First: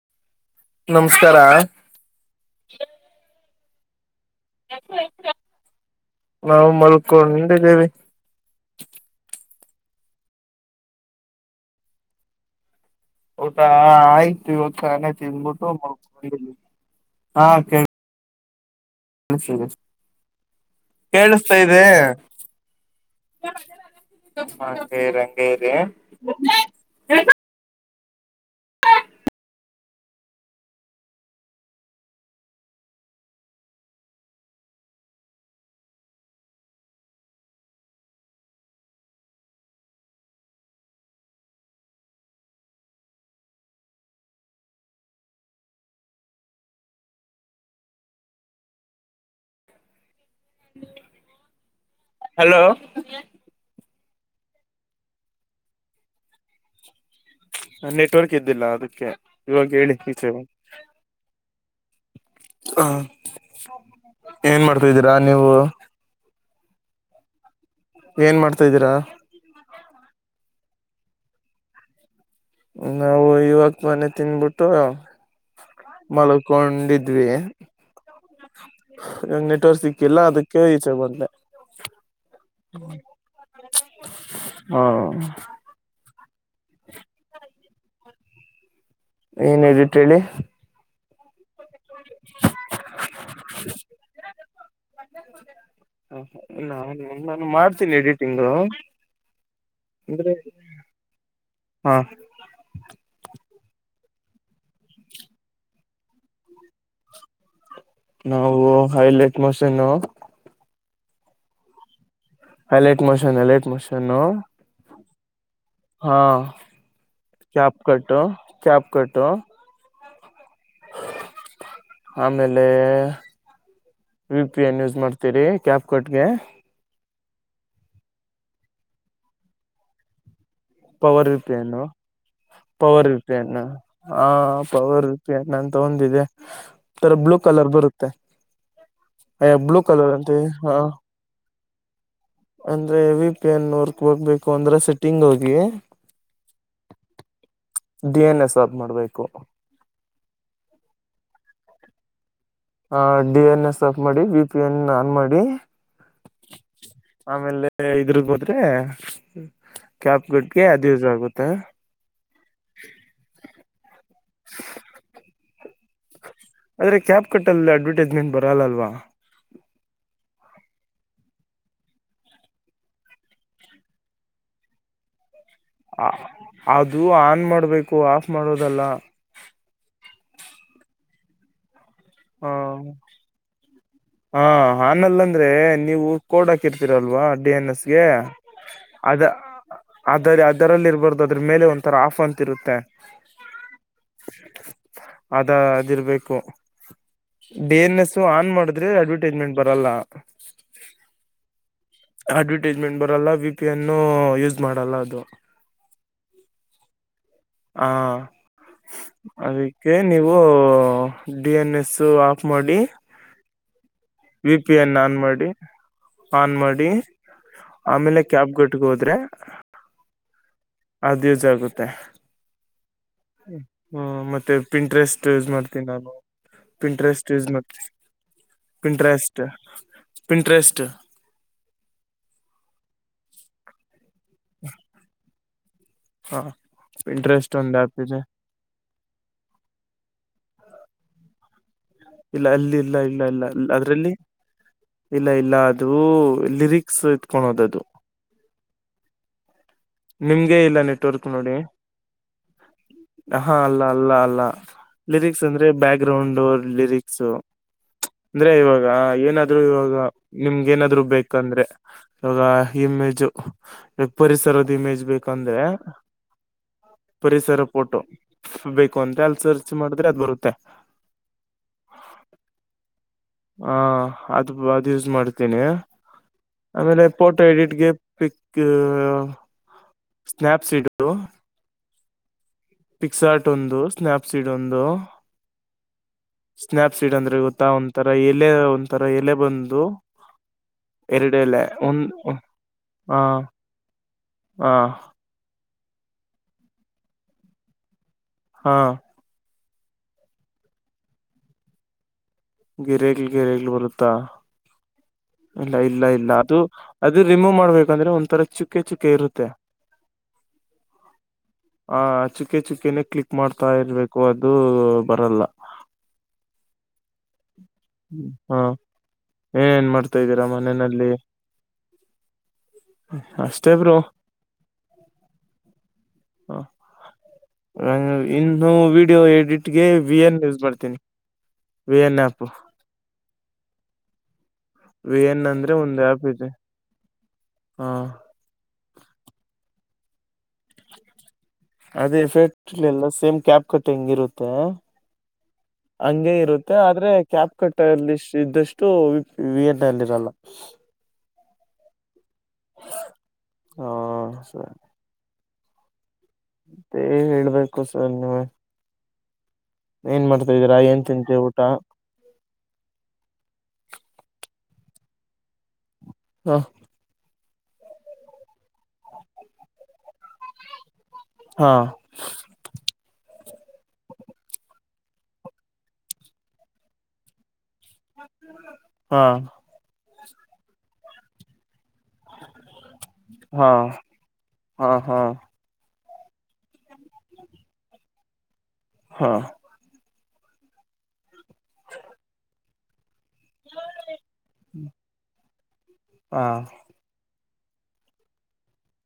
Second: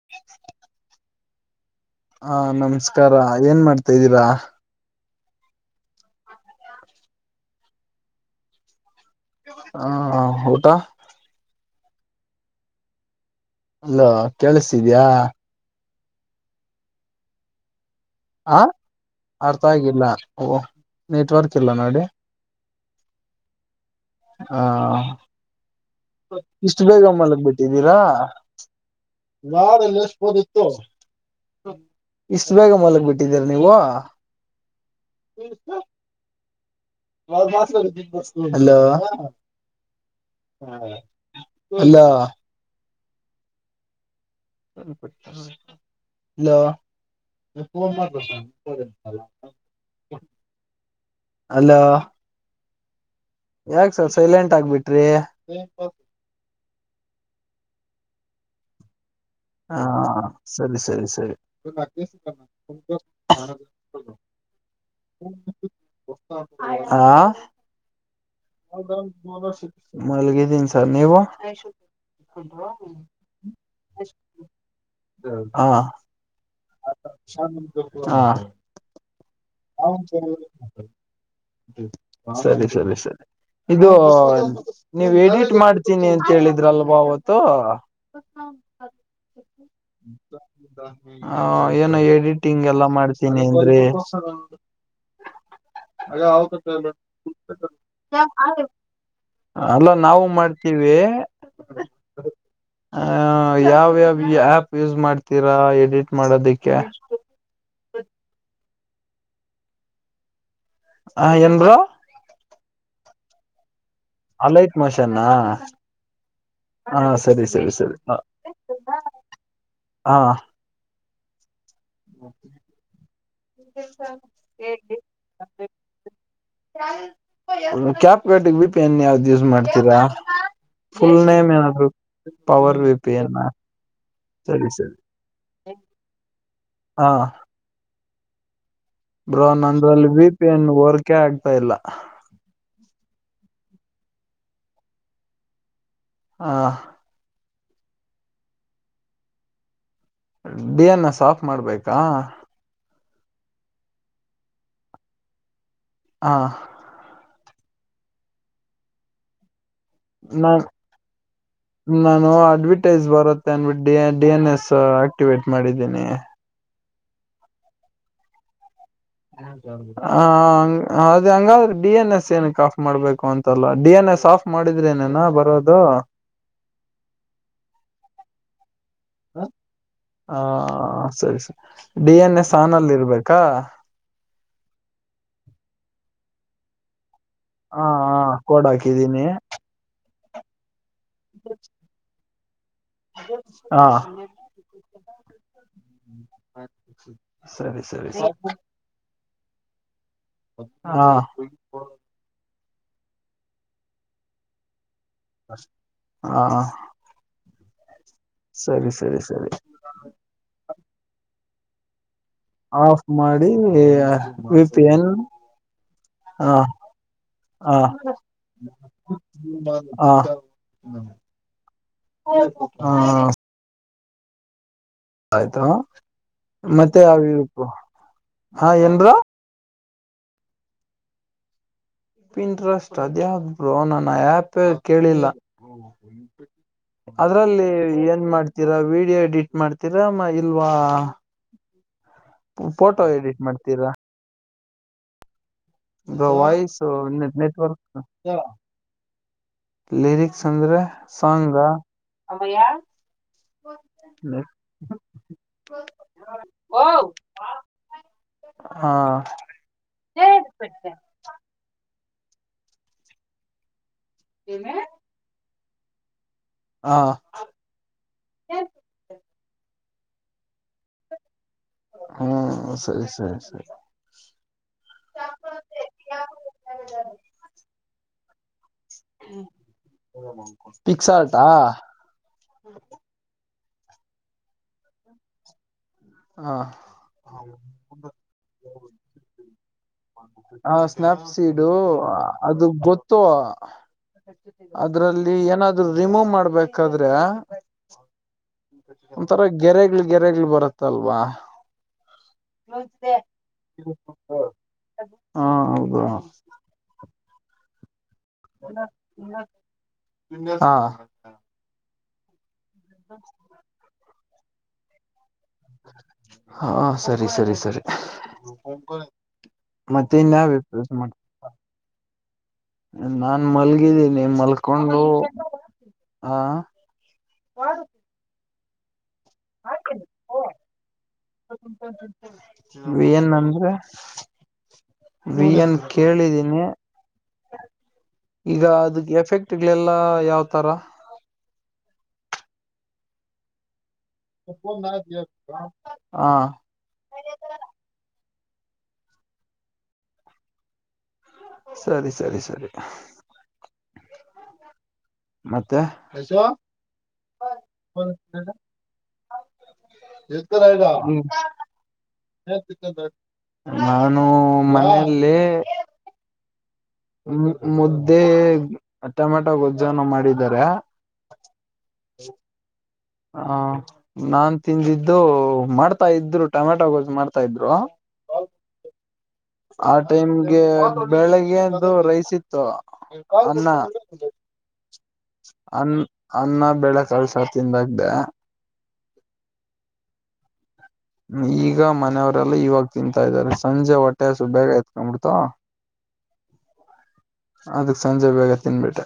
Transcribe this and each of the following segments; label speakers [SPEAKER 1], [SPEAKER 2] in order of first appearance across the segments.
[SPEAKER 1] [unintelligible]
[SPEAKER 2] ನಮ್ಸ್ಕಾರ.
[SPEAKER 1] ಹಾ ನಮಸ್ಕಾರ ಏನ್ ಮಾಡ್ತಾದ್ದೀರಾ.
[SPEAKER 2] ನಾವ್ ಮಲ್ಕೊಂಡಿದಿವಿ.
[SPEAKER 1] ಹಾ ಹ ಊಟ.
[SPEAKER 2] ಊಟಾ
[SPEAKER 1] ಅಲ್ಲ
[SPEAKER 2] ಆಯ್ತು ಇವತ್
[SPEAKER 1] ಕೇಳಿಸ್ತಿದ್ಯಾ
[SPEAKER 2] ತಾನೆ ತಿಂದ್ಬಿಟ್ಟು ಮಲ್ಕೊಂಡಿದಿನಿ ಹ ಕೇಳ್
[SPEAKER 1] ಹ ಅರ್ಥ ಆಗಿಲ್ಲ ಒ ನೆಟ್ವರ್ಕ್ ಇಲ್ಲ ನೋಡಿ. ಆ
[SPEAKER 2] ಮತ್ ಇರಿ ಹಂಗೇರಿ. [unintelligible]
[SPEAKER 1] ಇಸ್ಟ್ ಬೇಗ ಮಲ್ಗ್ ಬಿಟ್ಟಿದ್ದೀರಾ, ನಾನ್ ಎಲೆಶ್ಬೋದಿತ್ತು. ಇಷ್ಟ ಬೇಗ ಮಲಗ್ ಬಿಟ್ಟಿದ್ದೀರ ನೀವು. ಹಲೋ ಹಾ ಹಲೋ. ಹ ಹ ಹಲೋ [unintelligible] ಹಲೋ
[SPEAKER 2] ಹಲೋ
[SPEAKER 1] ಯಾಕ್ಸರ್ ಸೈಲೆಂಟ್ ಆಗ್ಬಿಟ್ರಿ.
[SPEAKER 2] ನೆಟ್ವರ್ಕ್ ಇದ್ದಿಲ್ಲ ಅದಕ್ಕೆ. ಇವಾಗ
[SPEAKER 1] ಹ
[SPEAKER 2] ಹೇಳಿ ಈಚೆ
[SPEAKER 1] ಸರಿ ಸರಿ ಸರಿ.
[SPEAKER 2] ಏನ್ ಮಾಡ್ತಾ ಇದ್ದೀರಾ ನೀವು
[SPEAKER 1] ಆ
[SPEAKER 2] ಏನ್ ಮಾಡ್
[SPEAKER 1] ಮಲ್ಗಿದ್ದಿನ್ ಸರ್ ನೀವು?
[SPEAKER 2] ನಾವು ಇವಾಗ್ತಾನೆ ತಿನ್ಬಿಟ್ಟು
[SPEAKER 1] ಹ
[SPEAKER 2] ಮಲ್ಕೊಂಡಿದ್ವಿ ನೆಟ್ವರ್ಕ್
[SPEAKER 1] ಹ
[SPEAKER 2] ಸಿಕ್ಕಿಲ್ಲ ಅದಕ್ಕೆ ಈಚೆ ಬಂದೆ
[SPEAKER 1] ಸರಿ ಸರಿ ಸರಿ. ಇದು
[SPEAKER 2] ಹಾ
[SPEAKER 1] ನೀವ್ ಎಡಿಟ್ ಮಾಡ್ ತೀನಿ ಅಂತೇಳಿದ್ರಲ್ವ ಅವತ್ತು.
[SPEAKER 2] ಏನ್ ಎಡಿಟ್ ಹೇಳಿ.
[SPEAKER 1] ಹ ಏನೋ ಎಡಿಟಿಂಗ್ ಎಲ್ಲ ಮಾಡ್ತೀನಿ ಅಂದ್ರಿ.
[SPEAKER 2] ನಾನು ನಾನು ಮಾಡ್ತೀನಿ ಎಡಿಟಿಂಗು.
[SPEAKER 1] ಅಲ್ಲ ನಾವು
[SPEAKER 2] ಅಂದ್ರೆ
[SPEAKER 1] ಮಾಡ್ತೀವಿ.
[SPEAKER 2] ಹಾ
[SPEAKER 1] ಆ ಯಾವ್ಯಾವ ಆಪ್ ಯೂಸ್ ಮಾಡ್ತೀರಾ ಎಡಿಟ್ ಮಾಡೋದಿಕ್ಕೆ.
[SPEAKER 2] ನಾವು ಹೈಲೈಟ್ ಮೊಷನು.
[SPEAKER 1] ಹ ಏನ್ bro.
[SPEAKER 2] Highlight motion highlight motion.
[SPEAKER 1] Highlight ಮೋಷನ್ನಾ.
[SPEAKER 2] ಹಾ ಕ್ಯಾಪ್
[SPEAKER 1] ಸರಿ
[SPEAKER 2] ಕಟ್ಟು ಕ್ಯಾಪ್ ಕಟ್ಟು.
[SPEAKER 1] ಹಾ
[SPEAKER 2] ಆಮೇಲೆ ವಿ ಪಿ ನ್ ಯೂಸ್ ಮಾಡ್ತೀರಿ ಕ್ಯಾಪ್ ಕಟ್ಗೆ.
[SPEAKER 1] ಕ್ಯಾಪ್ ಕಟ್ಗೆ ವಿ ಪಿ ನ್ ಯಾವ್ದ್ ಯೂಸ್ ಮಾಡ್ತೀರಾ? ಫುಲ್
[SPEAKER 2] ಪವರ್
[SPEAKER 1] ನೇಮ್
[SPEAKER 2] ರಿಪೇನು
[SPEAKER 1] ಏನಾದ್ರು ವಿ
[SPEAKER 2] ಪವರ್
[SPEAKER 1] ಪಿ ಎನ್
[SPEAKER 2] ರಿಪೇನು ಹ
[SPEAKER 1] ಸರಿ ಸರಿ
[SPEAKER 2] ಪವರ್ ಪ ನಂತ ಒಂದಿದೆ
[SPEAKER 1] ಹಾ
[SPEAKER 2] ತರ ಬ್ಲೂ ಕಲರ್ ಬರುತ್ತೆ.
[SPEAKER 1] ಬ್ರೋ
[SPEAKER 2] ಬ್ಲೂ
[SPEAKER 1] ನನ್ದ್ರಲ್ಲಿ
[SPEAKER 2] ಕಲರ್
[SPEAKER 1] ವಿ
[SPEAKER 2] ಅಂತ
[SPEAKER 1] ಪಿ ಎನ್
[SPEAKER 2] ಹ
[SPEAKER 1] ವರ್ಕೆ ಆಗ್ತಾ ಇಲ್ಲ.
[SPEAKER 2] ಅಂದ್ರೆ ವಿ ಪಿ ಎನ್ ವರ್ಕ್ ಹೋಗ್ಬೇಕು ಅಂದ್ರೆ ಸೆಟ್ಟಿಂಗ್ ಹೋಗಿ.
[SPEAKER 1] ಆ
[SPEAKER 2] ಡಿ ಎನ್ ಎಸ್ ಆಫ್ ಮಾಡ್ಬೇಕು.
[SPEAKER 1] ಡಿಎನ್ಎಸ್ ಆಫ್ ಮಾಡ್ಬೇಕಾ?
[SPEAKER 2] ಆ ಡಿ ಎನ್ ಎಸ್ ಆಫ್ ಮಾಡಿ ಬಿ ಪಿ ಎನ್ ಆನ್ ಮಾಡಿ.
[SPEAKER 1] ಹಾ
[SPEAKER 2] ಆಮೇಲೆ ಇದ್ರ್ಗ್ ಹೋದ್ರೆ ಕ್ಯಾಪ್
[SPEAKER 1] ನಾನ್
[SPEAKER 2] ಕಟ್ಗೆ ಅದು ಯೂಸ್ ಆಗುತ್ತೆ.
[SPEAKER 1] ನಾನು ಅಡ್ವರ್ಟೈಸ್ ಬರುತ್ತೆ ಅಂದ್ಬಿಟ್ಟು D D N S activate ಮಾಡಿದ್ದೀನಿ.
[SPEAKER 2] ಆದ್ರೆ ಕ್ಯಾಪ್ ಕಟ್ಟಲ್ ಅಡ್ವರ್ಟೈಸ್ಮೆಂಟ್ ಬರಲ್ಲ ಅಲ್ವಾ.
[SPEAKER 1] ಹೌದೌದು. ಹ ಹಂಗ ಅದ ಹಂಗಾದ್ರೆ ಡಿ ಎನ್ ಎಸ್ ಏನಕ್ಕೆ ಆಫ್ ಮಾಡ್ಬೇಕು ಅಂತಲ್ಲ ಡಿ ಎನ್ ಎಸ್ ಆಫ್ ಮಾಡಿದ್ರೆನೆನ ಬರೋದು.
[SPEAKER 2] ಅದು ಆನ್ ಮಾಡ್ಬೇಕು ಆಫ್ ಮಾಡೋದಲ್ಲ.
[SPEAKER 1] ಹ ಸರಿ ಸರಿ ಡಿ ಎನ್
[SPEAKER 2] ಹ
[SPEAKER 1] ಎಸ್ ಆನಲ್ಲ್ ಇರ್ಬೇಕಾ?
[SPEAKER 2] ಹ ಆನಲ್ಲಂದ್ರೆ ನೀವು ಕೊಡಕ್ ಕ್ಕರ್ತೀರಲ್ವ ಡಿ ಎನ್
[SPEAKER 1] ಹ
[SPEAKER 2] ಎಸ್ಗೆ ಅ
[SPEAKER 1] ಹ ಕೋಡ್ ಹಾಕಿದ್ದೀನಿ
[SPEAKER 2] ಅದ್ ಅದರಲ್ಲಿ ಇರ್ಬಾರ್ದು. ಅದ್ರ ಮೇಲೆ ಒಂಥರ ಆಫ್ ಅಂತ ಇರುತ್ತೆ.
[SPEAKER 1] ಹಾ
[SPEAKER 2] ಅದ ಅದಿರ್ಬೇಕು.
[SPEAKER 1] [unintelligible]
[SPEAKER 2] ಡಿ ಎನ್
[SPEAKER 1] ಸರಿ
[SPEAKER 2] ಎಸ್ ಆನ್
[SPEAKER 1] ಸರಿ
[SPEAKER 2] ಮಾಡಿದ್ರೆ ಅಡ್ವರ್ಟೈಸ್ಮೆಂಟ್ ಬರಲ್ಲ.
[SPEAKER 1] ಹಾ
[SPEAKER 2] ಅಡ್ವರ್ಟೈಸ್ಮೆಂಟ್ ಬರಲ್ಲ ವಿಪಿನ್ನು ಯೂಸ್ ಮಾಡಲ್ಲ ಅದು.
[SPEAKER 1] ಹಾ.
[SPEAKER 2] ಹಾ
[SPEAKER 1] ಸರಿ ಸರಿ ಸರಿ.
[SPEAKER 2] ಕೆ ನೀವು ಡಿ ಎನ್ ಎಸ್ ಆ
[SPEAKER 1] ಆಫ್ ಮಾಡಿ.
[SPEAKER 2] ವಿ ಪಿ ಎನ್ ಆನ್ ಮಾಡಿ.
[SPEAKER 1] ಹ
[SPEAKER 2] ಆನ್ ಮಾಡಿ
[SPEAKER 1] ಹ
[SPEAKER 2] ಆಮೇಲೆ ಕ್ಯಾಬ್ ಗಿಟ್ಗ ಹೋದ್ರೆ. ಅದ್ ಯೂಸ್ ಆಗುತ್ತೆ.
[SPEAKER 1] ಹಾ
[SPEAKER 2] ಹ್ಮ ಮತ್ತೆ ಪಿಂಟ್ರೆಸ್ಟ್ ಟು ಯೂಸ್
[SPEAKER 1] ಆಯ್ತು
[SPEAKER 2] ಮಾಡ್ತೀನ್ ನಾನು
[SPEAKER 1] ಮತ್ತೆ
[SPEAKER 2] ಪಿಂಟ್ರೆಸ್ಟ್ ಇ
[SPEAKER 1] ಯಾವ ಹಾ ಏನ್ ಬ್ರೋ
[SPEAKER 2] ಪಿಂಟ್ರೆಸ್ ಪಿನ್ಟ್ರೆಸ್ಟ್.
[SPEAKER 1] ಪಿಂಟ್ರೆಸ್ಟ್ ಅದ್ಯಾವ್ದ್ ಬ್ರೊ ನನ್ ಆ್ಯಪೆ ಕೇಳಿಲ್ಲ.
[SPEAKER 2] ಹಾ ಪಿಂಟ್ರೆಸ್ಟ್
[SPEAKER 1] ಅದ್ರಲ್ಲಿ
[SPEAKER 2] ಒಂದ್ ಆ್ಯಪ್ ಇದೆ
[SPEAKER 1] ಏನ್ ಮಾಡ್ ತಿರ ವೀಡಿಯೋ ಎಡಿಟ್ ಮಾಡ್ತೀರಾ ಮಾ ಇಲ್ವಾ.
[SPEAKER 2] ಇಲ್ಲ ಅಲ್ಲಿ ಇಲ್ಲ
[SPEAKER 1] ಫೋಟೋ
[SPEAKER 2] ಇಲ್ಲ
[SPEAKER 1] ಎಡಿಟ್
[SPEAKER 2] ಇಲ್ಲ
[SPEAKER 1] ಮಾಡ್ತೀರಾ
[SPEAKER 2] ಅದ್ರಲ್ಲಿ. ಇಲ್ಲ ಇಲ್ಲ ಅದು ಲಿರಿಕ್ಸ್ ಇತ್ಕೊಂಣದದು.
[SPEAKER 1] ದೊ ಲಿರಿಕ್ಸ್
[SPEAKER 2] ನಿಮ್ಗೆ ಇಲ್ಲ
[SPEAKER 1] ಅಂದ್ರೆ
[SPEAKER 2] ನೆಟ್ವರ್ಕ್ ನೋಡಿ
[SPEAKER 1] ಸೊಂಗ.
[SPEAKER 2] ಹಾ ಅಲ್ಲ ಅಲ್ಲ ಅಲ್ಲ ಲಿರಿಕ್ಸ್ ಅಂದ್ರೆ ಬ್ಯಾಕ್ ಗ್ರೌಂಡ್ ಲಿರಿಕ್ಸು. ಅಂದ್ರೆ ಇವಾಗ
[SPEAKER 1] ಹಾ
[SPEAKER 2] ಏನಾದ್ರು ಇವಾಗ ನಿಮ್ಗ ಏನಾದ್ರು ಬೇಕಂದ್ರೆ. ಇವಾಗ ಇಮೇಜು ಇವಾಗ್ ಪರಿಸರದ್ ಇಮೇಜ್ ಬೇಕಂದ್ರೆ.
[SPEAKER 1] ಹಾ
[SPEAKER 2] ಪರಿಸರ ಫೋಟೋ ಬೇಕು ಅಂದ್ರೆ ಅಲ್ ಸರ್ಚ್ ಮಾಡಿದ್ರೆ ಅದ್ ಬರುತ್ತೆ.
[SPEAKER 1] ಹ್ಮ ಸರಿ ಸರಿ. ಸರಿ
[SPEAKER 2] ಹಾ ಅದ್ ಅದ್ ಯೂಸ್ ಮಾಡ್ತಿನಿ. ಆಮೇಲೆ ಫೋಟೋ ಎಡಿಟ್ಗೆ ಪಿಕ್ ಸ್ನ್ಯಾಪ್ಸಿ ಹಿಡ್ದು.
[SPEAKER 1] ಹಾ
[SPEAKER 2] ಪಿಕ್ಸ ಆರ್ಟ್ ಒಂದು ಸ್ನಾಯಪ್ಸೀಡ್ ಒಂದು.
[SPEAKER 1] ಹ
[SPEAKER 2] ಸ್ನಪ್ ಸೀಡ್ ಅಂದ್ರೆ ಗೊತ್ತಾ ಒಂಥರ ಎಲೆ ಒಂಥರ ಎಲೆ ಬಂದು.
[SPEAKER 1] ಹ
[SPEAKER 2] ಎರಡೆಲೆ
[SPEAKER 1] ಸ್ನಾಯಪ್ಸೀಡು
[SPEAKER 2] ಒಂದ್
[SPEAKER 1] ಅದು
[SPEAKER 2] ಹ
[SPEAKER 1] ಗೊತ್ತು
[SPEAKER 2] ಹಾ
[SPEAKER 1] ಅದ್ರಲ್ಲಿ ಏನಾದ್ರು ರಿಮೂವ್ ಮಾಡ್ಬೇಕಾದ್ರೆ.
[SPEAKER 2] ಹಾ
[SPEAKER 1] ಒಂಥರ ಗೆರೆಗ್ಗಳ್ ಗೆರೆಗ್ಗಳ್ ಬರುತ್ತಲ್ವಾ.
[SPEAKER 2] ಗೆರಗ್ಲ್ ಗೆರೆಗ್ಗಳು ಬರುತ್ತಾ
[SPEAKER 1] ಹ
[SPEAKER 2] ಇಲ್ಲ
[SPEAKER 1] ಹೌದು
[SPEAKER 2] ಇಲ್ಲ ಇಲ್ಲ ಅದು ಅದು ರಿಮೂವ್ ಮಾಡ್ಬೇಕಂದ್ರೆ ಒಂಥರ ಚುಕ್ಕೆ ಚುಕ್ಕೆ ಇರುತ್ತೆ.
[SPEAKER 1] ಹಾ
[SPEAKER 2] ಹ ಚುಕ್ಕೆ ಚುಕ್ಕೆನೆ ಕ್ಲಿಕ್ ಮಾಡ್ತಾ ಇರ್ಬೇಕು ಅದು ಬರಲ್ಲ.
[SPEAKER 1] ಹಾ ಸರಿ ಸರಿ ಸರಿ.
[SPEAKER 2] ಹ ಏನ್ ಮಾಡ್ತಾ ಇದ್ದೀರಾ
[SPEAKER 1] ಮತಿನ್ಯಾವ್ ಯೂಸ್
[SPEAKER 2] ಮನೆಯಲ್ಲಿ
[SPEAKER 1] ಮಾಡ್ತಿಪ. ನಾನ್
[SPEAKER 2] ಅಷ್ಟೇ ಬ್ರೋ
[SPEAKER 1] ಮಲ್ಗಿದ್ದೀನಿ ಮಲ್ಕೊಂಡು ಹಾ.
[SPEAKER 2] ಹ ಇನ್ನು ವಿಡಿಯೋ ಎಡಿಟ್ಗೆ ವಿ ಎನ್ ಯೂಸ್ ಮಾಡ್ತೀನಿ V N app.
[SPEAKER 1] V N ಅಂದ್ರೆ? ವಿ
[SPEAKER 2] ಅಂದ್ರೆ
[SPEAKER 1] ಎನ್
[SPEAKER 2] ಒಂದ್ ಆ್ಯಪ್ ಇದೆ
[SPEAKER 1] ಕೇಳಿದೀನಿ.
[SPEAKER 2] ಹ
[SPEAKER 1] ಈಗ ಅದಕ್ಕ್ ಎಫೆಕ್ಟ್ಗಳೆಲ್ಲ ಯಾವ್ತರ?
[SPEAKER 2] ಅದೇ ಎಫೆಕ್ಟ್ಗಳೆಲ್ಲ ಸೇಮ್ ಕ್ಯಾಪ್ ಕಟ್ಟಿಂಗಿರುತ್ತ್
[SPEAKER 1] ಹ
[SPEAKER 2] ಮತ್ತೆ ಆದ್ರೆ ಕ್ಯಾಪ್ಕಟ್ಟಲ್ಲಿ ಇದ್ದಷ್ಟು ವಿ ಎನ್ನಲ್ಲಿ ಇರಲ್ಲ.
[SPEAKER 1] ಸರಿ ಸರಿ ಸರಿ
[SPEAKER 2] ಹ ಸರಿ.
[SPEAKER 1] ಮತ್ತೆ ಐಸು.
[SPEAKER 2] ಮತ್ತೆ ಹೇಳ್ಬೇಕು ಸರ್ ನೀವೆ ಇದೀರಾ ಏನ್ ತಿಂತೆ ಊಟ
[SPEAKER 1] [unintelligible] ನಾನು ಮನೆಲ್ಲಿ.
[SPEAKER 2] ಹಾ
[SPEAKER 1] ಮುದ್ದೆ ಟೊಮೆಟೊ ಗೊಜ್ಜೇನೋ ಮಾಡಿದಾರೆ.
[SPEAKER 2] ಹಾ
[SPEAKER 1] ಹಾ ನಾನ್ ತಿಂದಿದ್ದು ಮಾಡ್ತಾ ಇದ್ರು ಟೊಮೆಟೊ ಗೋಜ್ಜ್ ಮಾಡ್ತಾ ಇದ್ರು.
[SPEAKER 2] ಹಾ
[SPEAKER 1] ಆ ಟೈಮ್ಗೆ ಬೆಳಗ್ಗೆದು ರೈಸ್ ಇತ್ತು ಅನ್ನ.
[SPEAKER 2] ಹಾ ಹಾ ಹಾ
[SPEAKER 1] ಅನ್ನ ಅನ್ನ ಬೆಳೆ ಕಾಳ್ ಸಾರ್ ತಿಂದಗ
[SPEAKER 2] ಹಾ
[SPEAKER 1] ಈಗ ಮನೆಯವರೆಲ್ಲ ಇವಾಗ್ ತಿಂತಾ ಇದ್ದಾರೆ ಸಂಜೆ ಹೊಟ್ಟೆ ಅಸು ಬೇಗ ಆತ್ಕಬಿಡ್ತವ್.
[SPEAKER 2] ಹಾ
[SPEAKER 1] ಅದಕ್ ಸಂಜೆ ಬೇಗ ತಿನ್ಬಿಟ್ಟೆ.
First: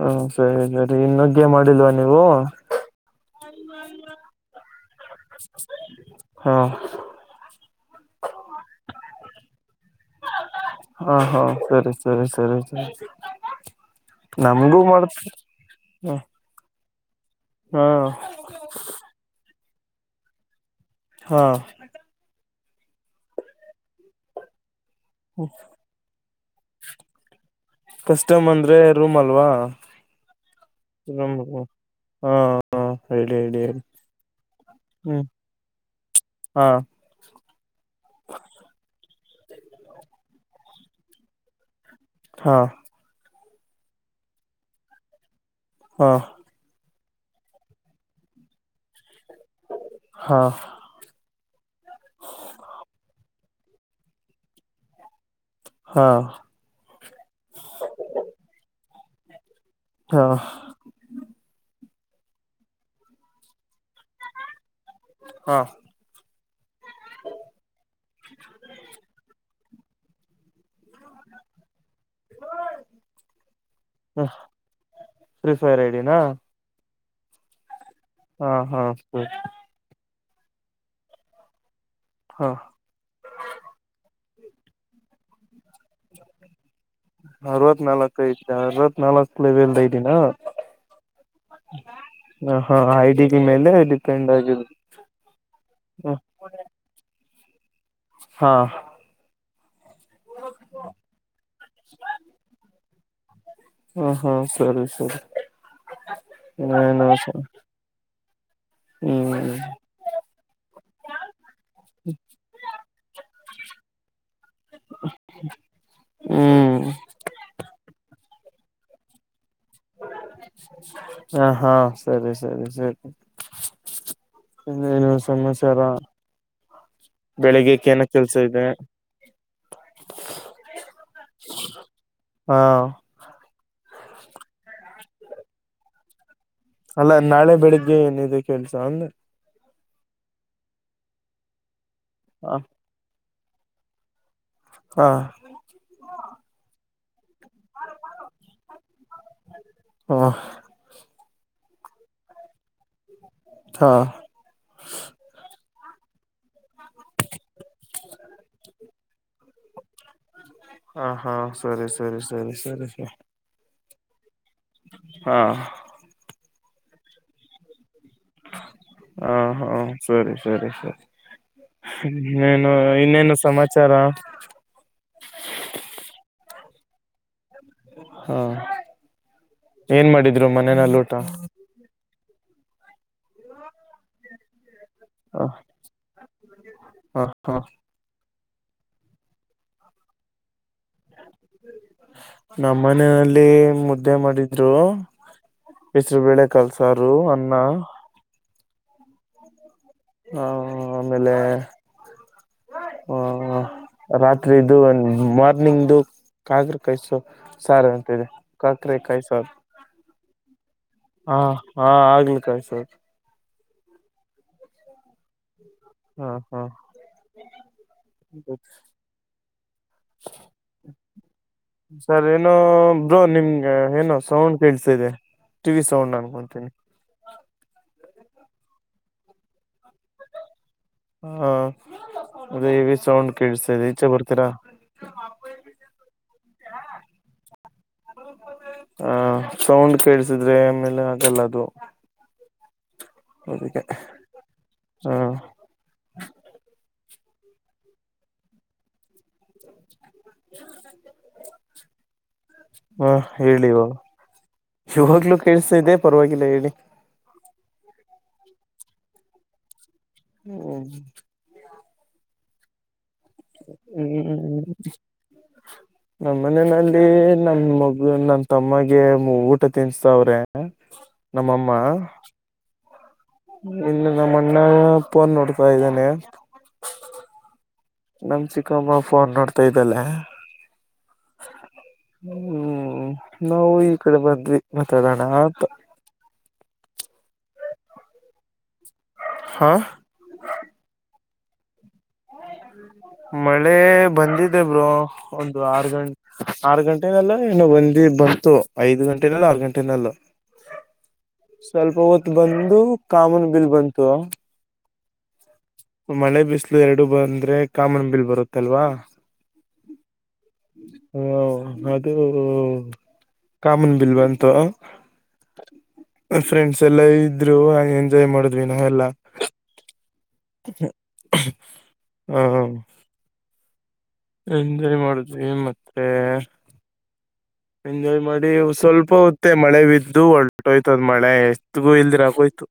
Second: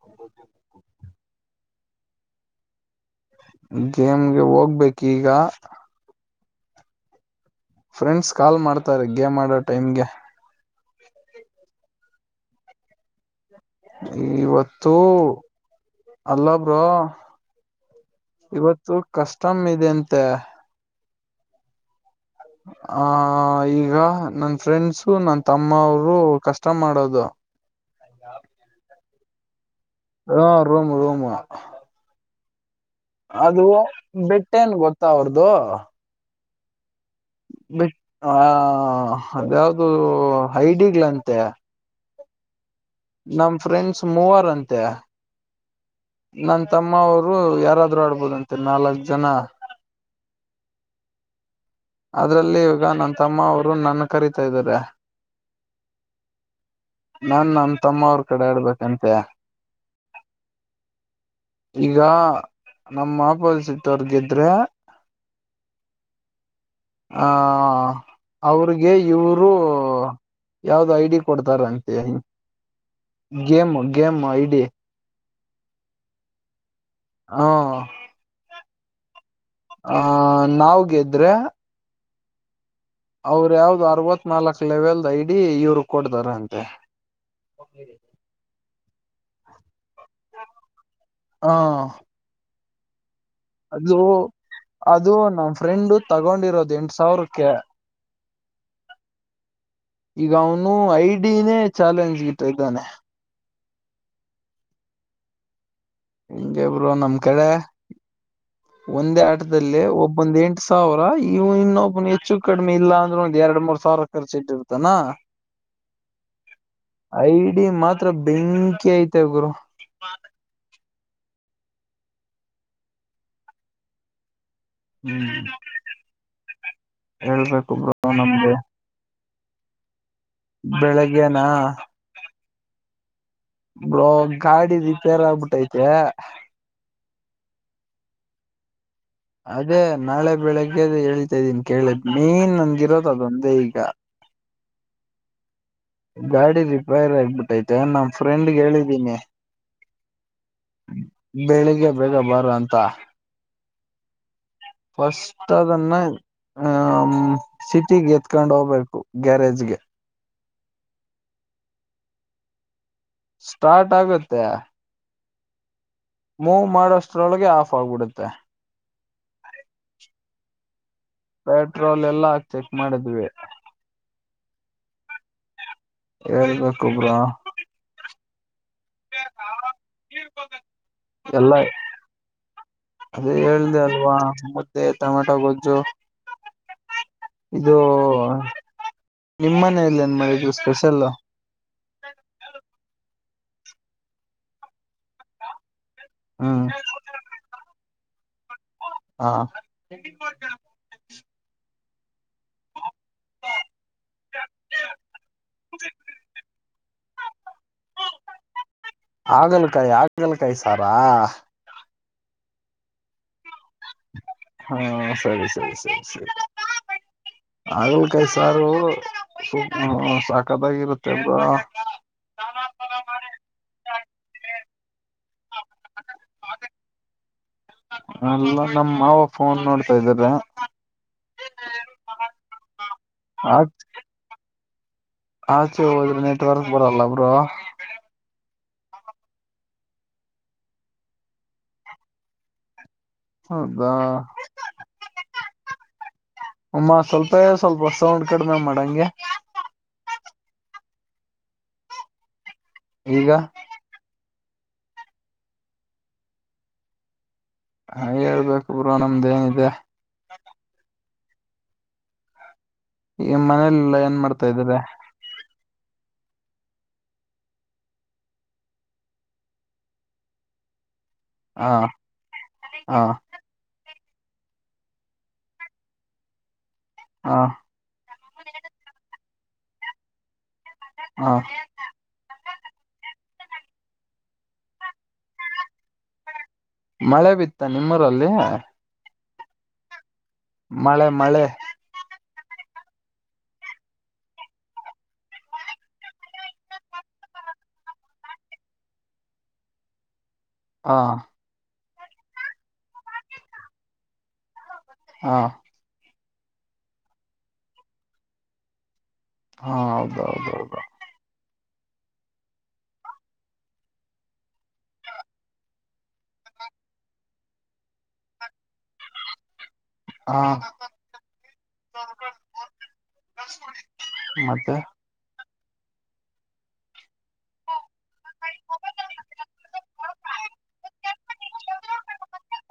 [SPEAKER 2] ಹಾ ಸರಿ ಸರಿ ಇನ್ನೊ ಗೇಮಾಡಿಲ್ವಾ ನೀವು?
[SPEAKER 1] ಗೇಮ್ಗೆ ಹೋಗ್ಬೇಕ್ ಈಗ.
[SPEAKER 2] ಹಾ
[SPEAKER 1] ಫ್ರೆಂಡ್ಸ್ ಕಾಲ್ ಮಾಡ್ತಾರೆ ಗೇಮ್ ಆಡೋ ಟೈಮ್ಗೆ.
[SPEAKER 2] ಹಾ ಹಾ ಸರಿ ಸರಿ ಸರಿ ಸರಿ. ನಮಗೂ
[SPEAKER 1] ಇವತ್ತು
[SPEAKER 2] ಮಾಡ
[SPEAKER 1] ಅಲ್ಲ ಬ್ರೊ.
[SPEAKER 2] ಹಾ
[SPEAKER 1] ಇವತ್ತು ಕಸ್ಟಮ್ ಇದೆಯಂತೆ.
[SPEAKER 2] ಹಾ
[SPEAKER 1] ಆ ಈಗ ನನ್ ಫ್ರೆಂಡ್ಸು ನನ್ ತಮ್ಮ ಅವರು ಕಷ್ಟಮ್ ಮಾಡೋದು.
[SPEAKER 2] ಕಸ್ಟಮ್ ಅಂದ್ರೆ ರೂಮ್ ಅಲ್ವಾ
[SPEAKER 1] ಹ ರೂಮ್ ರೂಮ್
[SPEAKER 2] ರೂಂ ಹಾ. ಹೇಳಿ ಹೇಳಿ
[SPEAKER 1] ಅದು
[SPEAKER 2] ಹೇಳಿ
[SPEAKER 1] ಬೆಟ್ಟೇನ್ ಗೊತ್ತ
[SPEAKER 2] ಹ್ಮ್
[SPEAKER 1] ಅವ್ರ್ದು?
[SPEAKER 2] ಹಾ
[SPEAKER 1] ಬಿಟ್ ಆ ಅದಾಯ್ದು ಐಡಿಗ್ಳಂತೆ.
[SPEAKER 2] ಹಾ
[SPEAKER 1] ನಮ್ ಫ್ರೆಂಡ್ಸ್ ಮೂವರಂತೆ.
[SPEAKER 2] ಹಾ
[SPEAKER 1] ನನ್ನ ತಮ್ಮವರು ಯಾರಾದ್ರೂ ಆಡ್ಬೋದಂತೆ ನಾಲ್ಕು ಜನ.
[SPEAKER 2] ಹಾ
[SPEAKER 1] ಅದ್ರಲ್ಲಿ ಈವಾಗ ನನ್ ತಮ್ಮ ಅವರು ನನಗ್ ಕರೀತಇದ್ದಾರೆ.
[SPEAKER 2] ಹಾ.
[SPEAKER 1] ನಾ ನಮ್ಮ ತಮ್ಮ ಅವ್ರ ಕಡೆ ಇಡಬೇಕಂತೆ
[SPEAKER 2] ಹಾ.
[SPEAKER 1] ಈಗ ನಮ್ಮ ಮಾಪಲ್ಸಟ್ಟವರ್ದ ಗೆದ್ರೆ
[SPEAKER 2] ಹಾ.
[SPEAKER 1] ಆ ಅವ್ರಿಗೆ ಇವರು ಯಾವ್ದು ಐ ಡಿ ಕೊಡ್ತಾರ ಅಂತೆ game game I D.
[SPEAKER 2] Prepare I D ನಾ?
[SPEAKER 1] ಹ್ಮ್.
[SPEAKER 2] ಹಾ ಹಾ ಸರಿ.
[SPEAKER 1] ಹಾ ನಾವ್ ಗೆದ್ರೆ
[SPEAKER 2] ಹ.
[SPEAKER 1] ಅವರು ಯಾವ್ದು ಅರವತ್ ನಾಲ್ಕಕ್ ಲೆವೆಲ್ ದ ಐಡಿ ಇವರು ಕೊಡ್ತಾರಂತೆ.
[SPEAKER 2] ಅರವತ್ನಾಲ್ಕು ಐತೆ ಅರವತ್ನಾಲ್ಕು -
[SPEAKER 1] ಹ
[SPEAKER 2] [unintelligible] ಐ ಡಿ ಹಾ ಹಾ ಐ ಡಿ ನಿಮೇಲೆ
[SPEAKER 1] ಅದು
[SPEAKER 2] ಡಿಪೆಂಡ್ ಆಗಿದೆ.
[SPEAKER 1] ಅದು ನಮ್ ಫ್ರೆಂಡ್ ತಗೊಂಡಿರೋದು ಎಂಟ ಸಾವಿರಕ್ಕೆ
[SPEAKER 2] ಹಾ.
[SPEAKER 1] ಈಗ ಅವನು ಐಡಿನೇ ಚಾಲೆಂಜ್ ಗಿಟ್ಟ ಇದ್ದಾನೆ.
[SPEAKER 2] ಹ ಹೂ ಸರಿ ಸರಿ.
[SPEAKER 1] ಹೆಂಗೆ ಬ್ರೋ
[SPEAKER 2] ಏನು
[SPEAKER 1] ನಮ್ ಕಡೆ ಒಂದೇ
[SPEAKER 2] ಹ್ಮ್
[SPEAKER 1] ಆಟದಲ್ಲಿ ಒಬ್ಬೊಂದ ಎಂಟು ಸಾವಿರ ಇವು ಇನ್ನೊಬ್ಬನು ಹೆಚ್ಚು ಕಡಿಮೆ ಇಲ್ಲ ಅಂದ್ರೆ ಒಂದ್ ಎರಡ್ ಮೂರ್ ಸಾವಿರ ಖರ್ಚ ಇಟ್ಟಿರ್ತಾನ.
[SPEAKER 2] [inaudible]
[SPEAKER 1] ಐಡಿ ಮಾತ್ರ ಬೆಂಕಿ ಐತೆ ಗುರು
[SPEAKER 2] ಹಾ ಹಾ ಸರಿ ಸರಿ ಸರಿ. ಏನು
[SPEAKER 1] ಹ್ಮ್
[SPEAKER 2] ಸಮಾಚಾರ ಬೆಳಿಗ್ಗೆ
[SPEAKER 1] ಹೇಳ್ಬೇಕು
[SPEAKER 2] ಏನ
[SPEAKER 1] ಬ್ರೋ
[SPEAKER 2] ಕೆಲ್ಸ
[SPEAKER 1] ನಮ್ದು
[SPEAKER 2] ಇದೆ?
[SPEAKER 1] ಬೆಳಿಗ್ಗೆನಾ
[SPEAKER 2] ಹಾ.
[SPEAKER 1] ಬ್ರೋ ಗಾಡಿ ರಿಪೇರ್ ಆಗ್ಬಿಟ್ಟೈತೆ.
[SPEAKER 2] ಅಲ್ಲಾ ನಾಳೆ ಬೆಳಿಗ್ಗೆ ಏನಿದೆ ಕೆಲ್ಸ ಅಂದೆ.
[SPEAKER 1] ಅದೇ ನಾಳೆ ಬೆಳಿಗ್ಗೆದ ಹೇಳ್ತಾ ಇದ್ದೀನಿ ಕೇಳಿದ್ ಮೇನ್
[SPEAKER 2] ಹ
[SPEAKER 1] ನಂಗಿರೋದ ಅದೊಂದೇ ಈಗ
[SPEAKER 2] ಹಾ.
[SPEAKER 1] ಗಾಡಿ ರಿಪೈರ್ ಆಗ್ಬಿಟ್ಟೈತೆ ನಮ್ಮ ಫ್ರೆಂಡ್ಗೆ ಹೇಳಿದ್ದೀನಿ.
[SPEAKER 2] ಹ
[SPEAKER 1] ಬೆಳಿಗ್ಗೆ ಬೇಗ ಬಾರೋ ಅಂತ -
[SPEAKER 2] ಹಾ.
[SPEAKER 1] ಫಸ್ಟ್ ಅದನ್ನ ಹ್ಮ್. ಸಿಟಿಗೆ ಎತ್ಕೊಂಡ್ ಹೋಗ್ಬೇಕು ಗ್ಯಾರೇಜ್ಗೆ
[SPEAKER 2] ಹ ಹಾ ಸರಿ ಸರಿ ಸರಿ ಸರಿ ಸರಿ.
[SPEAKER 1] ಸ್ಟಾರ್ಟ್ ಆಗತ್ತೆ.
[SPEAKER 2] ಹಾ.
[SPEAKER 1] ಮೂವ್ ಮಾಡಷ್ಟ್ರೊಳಗೆ ಆಫ್ ಆಗ್ಬಿಡುತ್ತೆ.
[SPEAKER 2] ಹಾ ಹಾ ಸರಿ ಸರಿ ಸರಿ.
[SPEAKER 1] ಪೆಟ್ರೋಲ್ ಎಲ್ಲಾ
[SPEAKER 2] ನೀ
[SPEAKER 1] ಚೆಕ್
[SPEAKER 2] ಏನು
[SPEAKER 1] ಮಾಡಿದ್ವಿ
[SPEAKER 2] ಇನ್ನೇನು ಸಮಾಚಾರ
[SPEAKER 1] ಹೇಳ್ಬೇಕು ಬ್ರೋ.
[SPEAKER 2] ಹಾ ಏನ್ ಮಾಡಿದ್ರು ಮನೇನಲ್ಲ ಊಟಾ
[SPEAKER 1] ಎಲ್ಲ ಅದೇ ಹೇಳ್ದ ಅಲ್ವಾ ಮುದ್ದೆ ಟೊಮೆಟೊ
[SPEAKER 2] ಹ
[SPEAKER 1] ಗೊಜ್ಜು
[SPEAKER 2] ಹ ಹ
[SPEAKER 1] ಇದು ನಿಮ್ಮನೆಯಲ್ಲಿನ್ ಮಾಡಿದರು ಸ್ಪೆಷಲ್
[SPEAKER 2] ನಮ್ಮ ಮನೆಯಲ್ಲಿ ಮುದ್ದೆ ಮಾಡಿದ್ರು ಹೆಸರು ಬೇಳೆ
[SPEAKER 1] ಹ್ಮ್
[SPEAKER 2] ಕಾಳ ಸಾರು ಅನ್ನಾ
[SPEAKER 1] ಹಾ
[SPEAKER 2] ಹಾ ಆಮೇಲೆ ಹ ರಾತ್ರಿ ಇದು ಒಂದ ಮತ್ತ ನಿಂದು ಕಾಕರೆೆ ಕಾಕರೆಕಾಯಿ ಸಾರು ಅಂತದೆ ಕಾಕರೆ ಕಾಯಿಸಾ
[SPEAKER 1] ಹಾಗಲ್ ಕಾಯಿ ಹಾಗಲಕಾಯಿ ಹಾಗಲಕಾಯಿ ಸಾರಾ
[SPEAKER 2] ಹಾ ಹಾ ಹಾಗಲಕಾಯಿ ಸಾರ್
[SPEAKER 1] ಹಾ ಸರಿ ಸರಿರಿ
[SPEAKER 2] ಹ್ಮ ಹ್ಮ್
[SPEAKER 1] ಹಾಗಲಕಾಯಿ ಸಾರು ಸಾಕದಾಗಿರುತ್ತೆ ಅಂದ್ರ [unintelligible]
[SPEAKER 2] ಸರ್ ಏನೋ ಬ್ರೋ ನಿಮ್ಗೆ ಏನ ಸೌಂಡ್ ಕಳ್ಸ ಇದೆ ಟಿವಿ ಸೌಂಡ್ ಅನ್ಕೊತೀನಿ
[SPEAKER 1] ಅಲ್ಲ ನಮ್ಮ ಮಾವ ಫೋನ್ ನೋಡ್ತಾ ಇದ್ದ್ರ
[SPEAKER 2] ಹಾ ಅದ ಹೆವಿ ಸೌಂಡ್ ಕೇಳಸ್ತದೆ ಈಚೆ ಬರ್ತೀರಾ
[SPEAKER 1] ಆಚೆ ಹೋದ್ರೆ ನೆಟ್ವರ್ಕ್ ಬರಲ್ಲ ಬ್ರು
[SPEAKER 2] [unintelligible] ಹ ಸೌಂಡ್ ಕೇಳಸಿದ್ರೆ ಆಮೇಲೆ ಆಗಲ್ಲ ಅದು ಅದಕ್ಕೆ ಹ
[SPEAKER 1] [unintelligible] ಅಮ್ಮ ಸ್ವಲ್ಪೇ ಸ್ವಲ್ಪ ಸೌಂಡ್ ಕಡಿಮೆ ಮಾಡಂಗೆ
[SPEAKER 2] ಹ್ಮ
[SPEAKER 1] ಈಗ
[SPEAKER 2] ಹೇಳಿ ಇವಾಗ ಇವಾಗ್ಲೂ ಕೇಳಿಸತಾ ಇದೆ ಪರವಾಗಿಲ್ಲ ಹೇಳಿ
[SPEAKER 1] ಹ ಹೇಳ್ಬೇಕು ಬ್ರೋ ನಮ್ದ ಏನಿದೆ
[SPEAKER 2] ಹ್ಮ
[SPEAKER 1] ಈ ಮನೇಲೆ ಏನ್ ಮಾಡ್ತಾ
[SPEAKER 2] ಹ್ಮ್
[SPEAKER 1] ಇದ್ದಿರಾ
[SPEAKER 2] ನಮ್ಮ ಮನೆಯಲ್ಲಿ ನಮ ಮಗಳ ನನ್ ತಮ್ಮಗೆ ಊಟ ತಿನ್ಸ್ತಾವ್ರೆ ನಮ್ಮಮ್ಮ
[SPEAKER 1] ಹಾ
[SPEAKER 2] ಇನ್ನು ನಮ್ಮ ಅಣ್ಣ ಪೋನ್ ನೋಡ್ತಾ ಇದ್ದನೆೆ
[SPEAKER 1] ಹಾ
[SPEAKER 2] ನಮ್ಮ ಚಿಕ್ಕಮ್ಮ ಫೋನ್ ನೋಡ್ತಾ ಇದ್ದಾಳೆ.
[SPEAKER 1] [unintelligible] ಹಾ
[SPEAKER 2] ಹ್ಮ್ ನಾವು ಈ ಕಡೆ ಬಂದ್ವಿ ಮಾತಡಣ ಅಂತ.
[SPEAKER 1] ಮಳೆ ಬಿತ್ತ ನಿಮ್ಮೂರಲ್ಲಿ
[SPEAKER 2] ಹಾ
[SPEAKER 1] ಮಳೆ ಮಳೆ
[SPEAKER 2] ಮಳೆ ಬಂದಿದೆ ಬ್ರೋ ಒಂದು ಆರು ಗಂಟೆ ಆರ್ ಗಂಟೆನಲ್ಲ ಏನು ಬಂದಿ ಬಂತು ಐದ್ ಗಂಟೆನಲ್ಲೋ ಆರ್ ಗಂಟೆನಲ್ಲೋ.
[SPEAKER 1] ಹಾ
[SPEAKER 2] ಸ್ವಲ್ಪ ಹೊತ್ ಬಂದು ಕಾಮೂನ್ ಬಿಲ್ ಬಂತು.
[SPEAKER 1] ಹಾ
[SPEAKER 2] ಮಳೆ ಬಿಸಲು ಎರಡು ಬಂದ್ರೆ ಕಾಮನ್ ಬಿಲ್ ಬರುತ್ತಲ್ವಾ.
[SPEAKER 1] ಹಾ ಹೌದೌದೌದು.
[SPEAKER 2] ಹ ಅದು ಕಾಮನ್ ಬಿಲ್ ಬಂತು. ಫ್ರೆಂಡ್ಸ್ ಎಲ್ಲಾ ಇದ್ರು ಎಂಜಾಯ್ ಮಾಡಿದ್ವಿ ನಾವೇಲ್ಲಾ.
[SPEAKER 1] ಹಾ
[SPEAKER 2] ಹ
[SPEAKER 1] [unintelligible] ಮತ್ತೆ
[SPEAKER 2] ಎಂಜಾಯ್ ಮಾಡಿದ್ವಿ ಮತ್ತೆ ಎಂಜಾಯ್ ಮಾಡಿ ಸ್ವಲ್ಪ ಹೊತ್ತೆ ಮಳೆ ಬಿದ್ದು ಒ ಟ್ಟೋಯ್ತದ ಮಳೆ ಎತ್ಗೂ ಇಲ್ದಿರಾಗೋಯ್ತು.